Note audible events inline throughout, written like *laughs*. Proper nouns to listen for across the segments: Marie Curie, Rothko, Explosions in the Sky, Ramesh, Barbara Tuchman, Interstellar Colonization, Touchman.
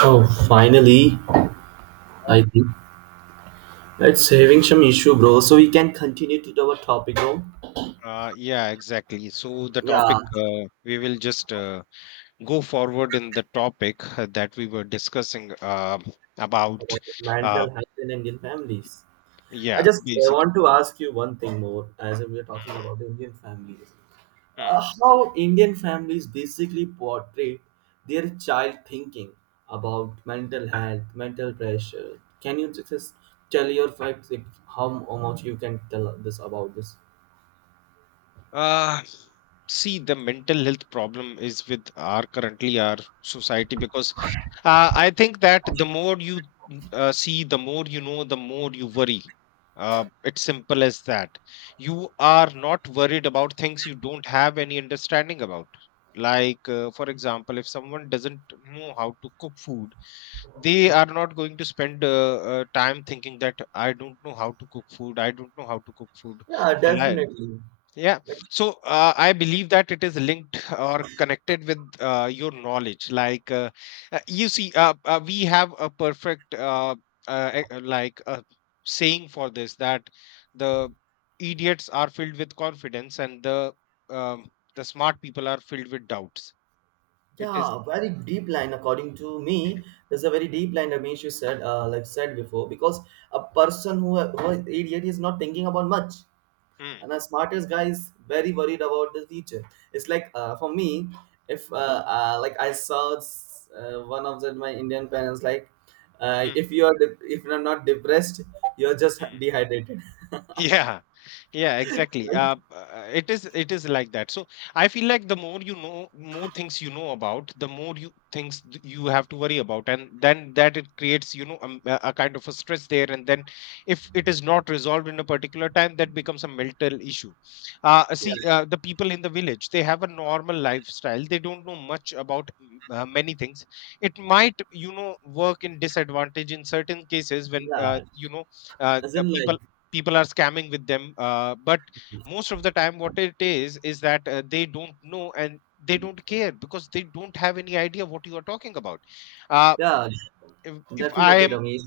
Oh, finally, I think it's having some issue, bro. So we can continue to our topic, bro. Yeah, exactly. So the Yeah, topic we will just go forward in the topic that we were discussing about. about Uh, mental health in Indian families. I yeah, just basic. want to ask you one thing more, as we are talking about the Indian families. Mm, mm. How Indian families basically portray their child thinking about mental health, mental pressure. Can you just tell your facts? Like, how much you can tell us this about this? Uh, See, the mental health problem is with our currently our society because I think that the more you see, the more you know, the more you worry. It's simple as that. You are not worried about things you don't have any understanding about. Like, for example, if someone doesn't know how to cook food, they are not going to spend time thinking that I don't know how to cook food. I don't know how to cook food. Yeah, Shall I? definitely. Yeah. Like. So I believe that it is linked or connected with your knowledge. Like, you see, we have a perfect uh, e- uh, like uh, saying for this that the idiots are filled with confidence and the smart people are filled with doubts. It is. Yeah, very deep line. According to me, there's a very deep line, Ramesh, you said, like said before, because a person who is idiot is not thinking about much, Mm, and a smartest guy is very worried about the future. It's like for me, if like I saw one of my Indian parents, like, mm, if you are not depressed, you're just mm. dehydrated, Yeah, yeah, *laughs* exactly. right? It is like that. So I feel like the more you know, more things you know about, the more you have to worry about, and then that it creates, you know, a kind of a stress there. And then if it is not resolved in a particular time, that becomes a mental issue. Yeah, The people in the village, they have a normal lifestyle. They don't know much about many things. It might, you know, work in disadvantage in certain cases when, yeah. you know, uh, As uh, in, people like, people are scamming with them, but most of the time what it is that they don't know and they don't care because they don't have any idea what you are talking about. uh, yeah, if I definitely, am, Ramesh.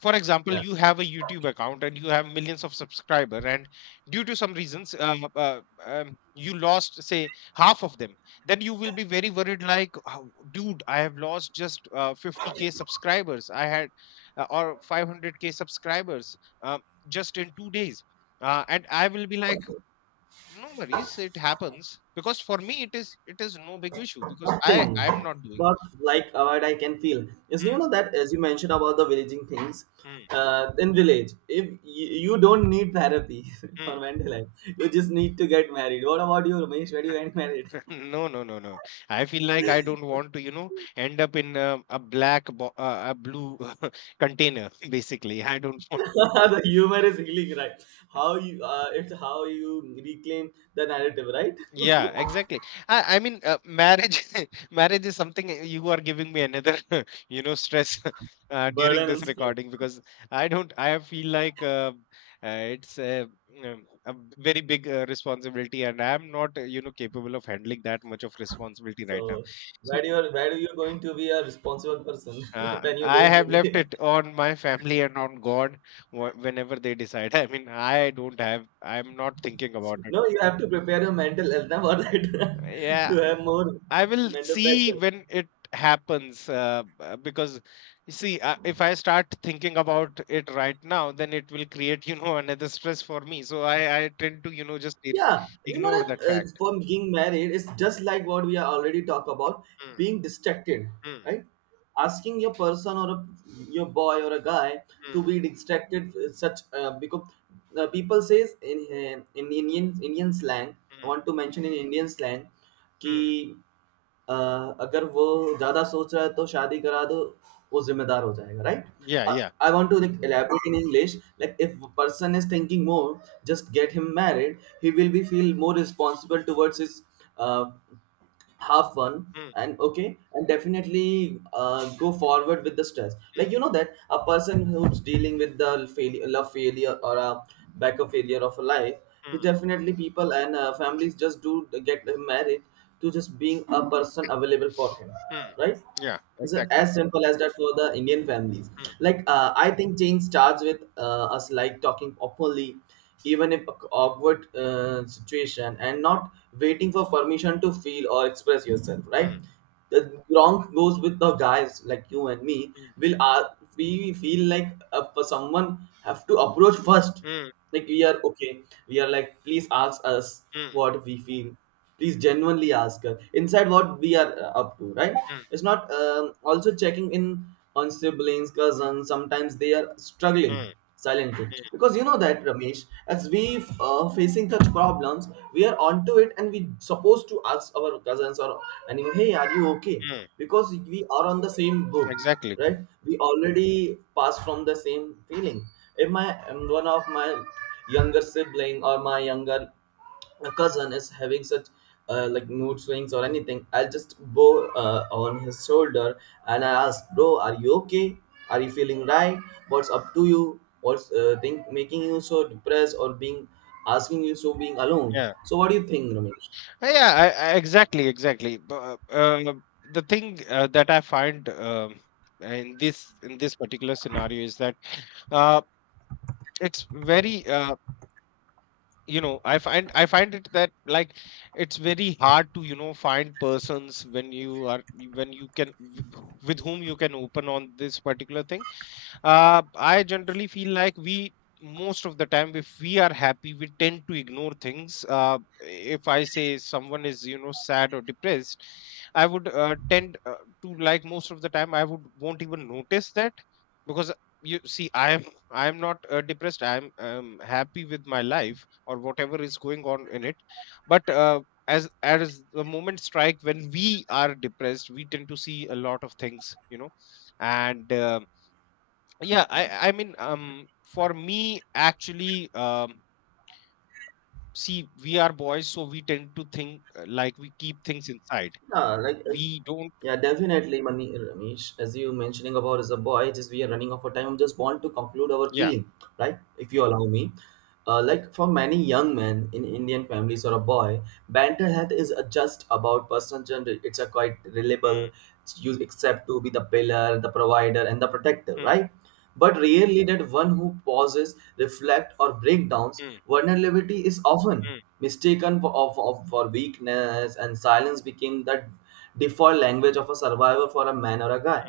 for example, Yeah. you have a YouTube account and you have millions of subscriber and due to some reasons you lost, say, half of them, then you will be very worried like, "How- dude, I have lost just 50k subscribers I had, or 500k subscribers um, just in 2 days, and I will be like, no worries, it happens, because for me it is, it is no big issue because i Nothing, i am not doing." but like what I can feel is, you know, that as you mentioned about the villaging things, Mm, in village, if you, you don't need therapy mm, *laughs* mm. or mental health, you just need to get married. What about you, Ramesh, where do you get married? *laughs* No, no, no, no. I feel like I don't want to, you know, end up in a, a blue *laughs* container, basically. I don't *laughs* want. *laughs* The humor is healing, right? How you it's how you reclaim the narrative, right? *laughs* Yeah, exactly. I mean, marriage, *laughs* marriage is something, you are giving me another, *laughs* you know, stress *laughs* during Burden this and stress. recording, because I don't, I feel like it's a very big responsibility, and I'm not, you know, capable of handling that much of responsibility right now. So So where do you, where do you going to be a responsible person *laughs* when you're I going to have be? left it on my family and on God whenever they decide. *laughs* I mean, I don't have, I'm not thinking about it. No, you have to prepare your mental health *laughs* now for that, *laughs* to Yeah, have more I will mental see pressure. when it happens, because you see, if I start thinking about it right now, then it will create, *laughs* you know, another stress for me. So I tend to, you know, just Yeah, you know ignore that that, fact. for being married, it's just like what we are already talk about, Mm, being distracted, mm, right? Asking your person or a, your boy or a guy to mm, be distracted, such because people says in Indian slang. I mm, want to mention in Indian slang, mm. ki अ, अगर वो ज़्यादा सोच रहा है तो शादी करा दो, वो ज़िम्मेदार हो जाएगा, right? Yeah, uh, yeah. I want to like elaborate in English, like if person is thinking more, just get him married, he will be feel more responsible towards his uh have fun Mm, and okay. And definitely go forward with the stress, like mm, you know that a person who's dealing with the failure, love failure or a back of failure of a life, he mm, definitely people and families just do get him married to just being a person available for him, mm. right? Yeah, It's a- exactly. as simple as that for the Indian families. Mm, Like I think change starts with us, like talking openly, even in a awkward situation, and not waiting for permission to feel or express yourself. Right? mm, The wrong goes with the guys like you and me. mm, Will we feel like for someone have to approach first? mm. Like, we are okay, we are like please ask us Mm, what we feel, please genuinely ask us inside what we are up to, right? mm, It's not also checking in on siblings, cousins, sometimes they are mm, struggling silently, mm, because you know that, Ramesh, as we facing such problems, we are onto it, and we supposed to ask our cousins or anyone, hey, are you okay? mm. Because we are on the same book, Exactly. right? We already pass from the same feeling. If my one of my younger sibling or my younger cousin is having such like mood swings or anything, I'll just go on his shoulder and I ask, bro, are you okay? Are you feeling right? What's up to you? What's think making you so depressed or being asking you so being alone? Yeah. So what do you think, Ramesh? Yeah. Exactly. Exactly. But the thing that I find, in this particular scenario is that uh, it's very, you know, I find it that, like, it's very hard to, you know, find persons when you are, when you can, with whom you can open on this particular thing. I generally feel like, we, most of the time, if we are happy, we tend to ignore things. If I say someone is, you know, sad or depressed, I would tend, to, like, most of the time I would won't even notice that because, you see, I am not depressed, I am happy with my life or whatever is going on in it. But as the moment strike, when we are depressed, we tend to see a lot of things, you know. And yeah, I mean, for me, actually, see, we are boys, so we tend to think, like, we keep things inside. Yeah, like as- We don't. yeah, definitely, Ramesh. As you mentioning about as a boy, just we are running out of time. I just want to conclude our Yeah. feeling, right? If you allow me, like for many young men in Indian families or a boy, mental health is just about personal gender. It's a quite Mm, reliable. You accept to be the pillar, the provider, and the protector, mm, right? But rarely that one who pauses, reflects, or breaks down. mm, Vulnerability is often mm, mistaken for, for weakness, and silence became that default language of a survivor for a man or a guy.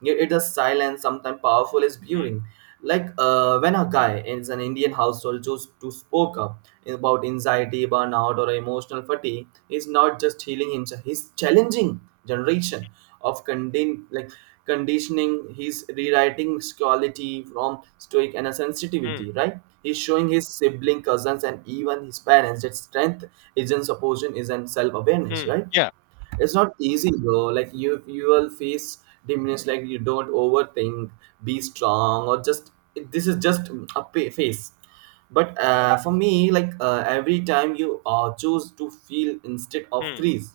Yet it is silence, sometimes powerful, is mm, burying. Like when a guy in an Indian household chooses to spoke up about anxiety, burnout, or emotional fatigue, he's not just healing himself; he's challenging generation of conditioning. He's rewriting quality from stoic and a mm, sensitivity, right? He's showing his sibling, cousins, and even his parents that strength isn't supposition, isn't self-awareness, mm, right? yeah. It's not easy, bro, like you will face diminish, like you don't overthink, be strong, or just this is just a face. But for me, like every time you choose to feel instead of Mm, freeze,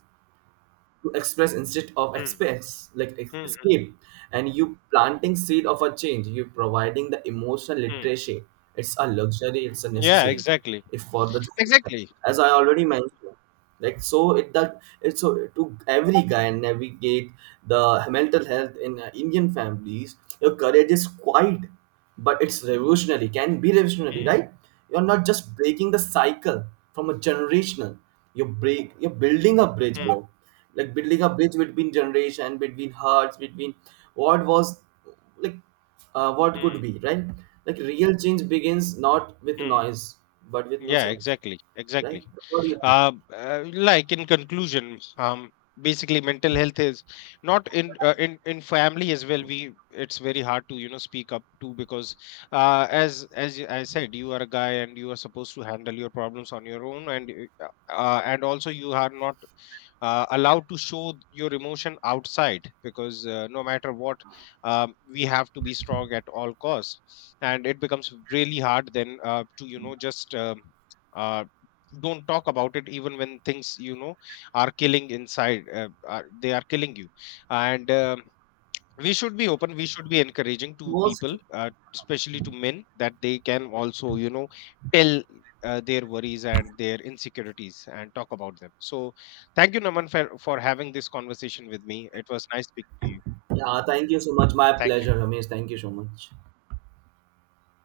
to express instead of mm, express, like mm, mm, escape, and you planting seed of a change, you providing the emotional mm. literacy. It's a luxury, it's a Yeah. necessity, Exactly. if for the generation. Exactly. As I already mentioned, like so it that it's so to every guy navigate the mental health in Indian families, your courage is quiet, but it's revolutionary, can be revolutionary, Mm, right? You're not just breaking the cycle from a generational, you break, you're building a bridge, mm, bro, like building a bridge between generation, between hearts, between what was, like what mm, could be, right? Like, real change begins not with mm. noise, but with no Yeah, sense, exactly, right? exactly. What do you think? Like, in conclusion, basically, mental health is not in, in family as well. We it's very hard to, you know, speak up to because, as I said, you are a guy and you are supposed to handle your problems on your own, and and also you are not allowed to show your emotion outside because, no matter what, we have to be strong at all costs, and it becomes really hard then, to, you know, just uh, don't talk about it even when things, you know, are killing inside, are, they are killing you. And we should be open, we should be encouraging to Most, people, especially to men, that they can also, you know, tell their worries and their insecurities and talk about them. So thank you, Naman, for having this conversation with me. It was nice speaking to you. yeah, thank you so much, my Thank you. pleasure, Ramesh, thank you so much.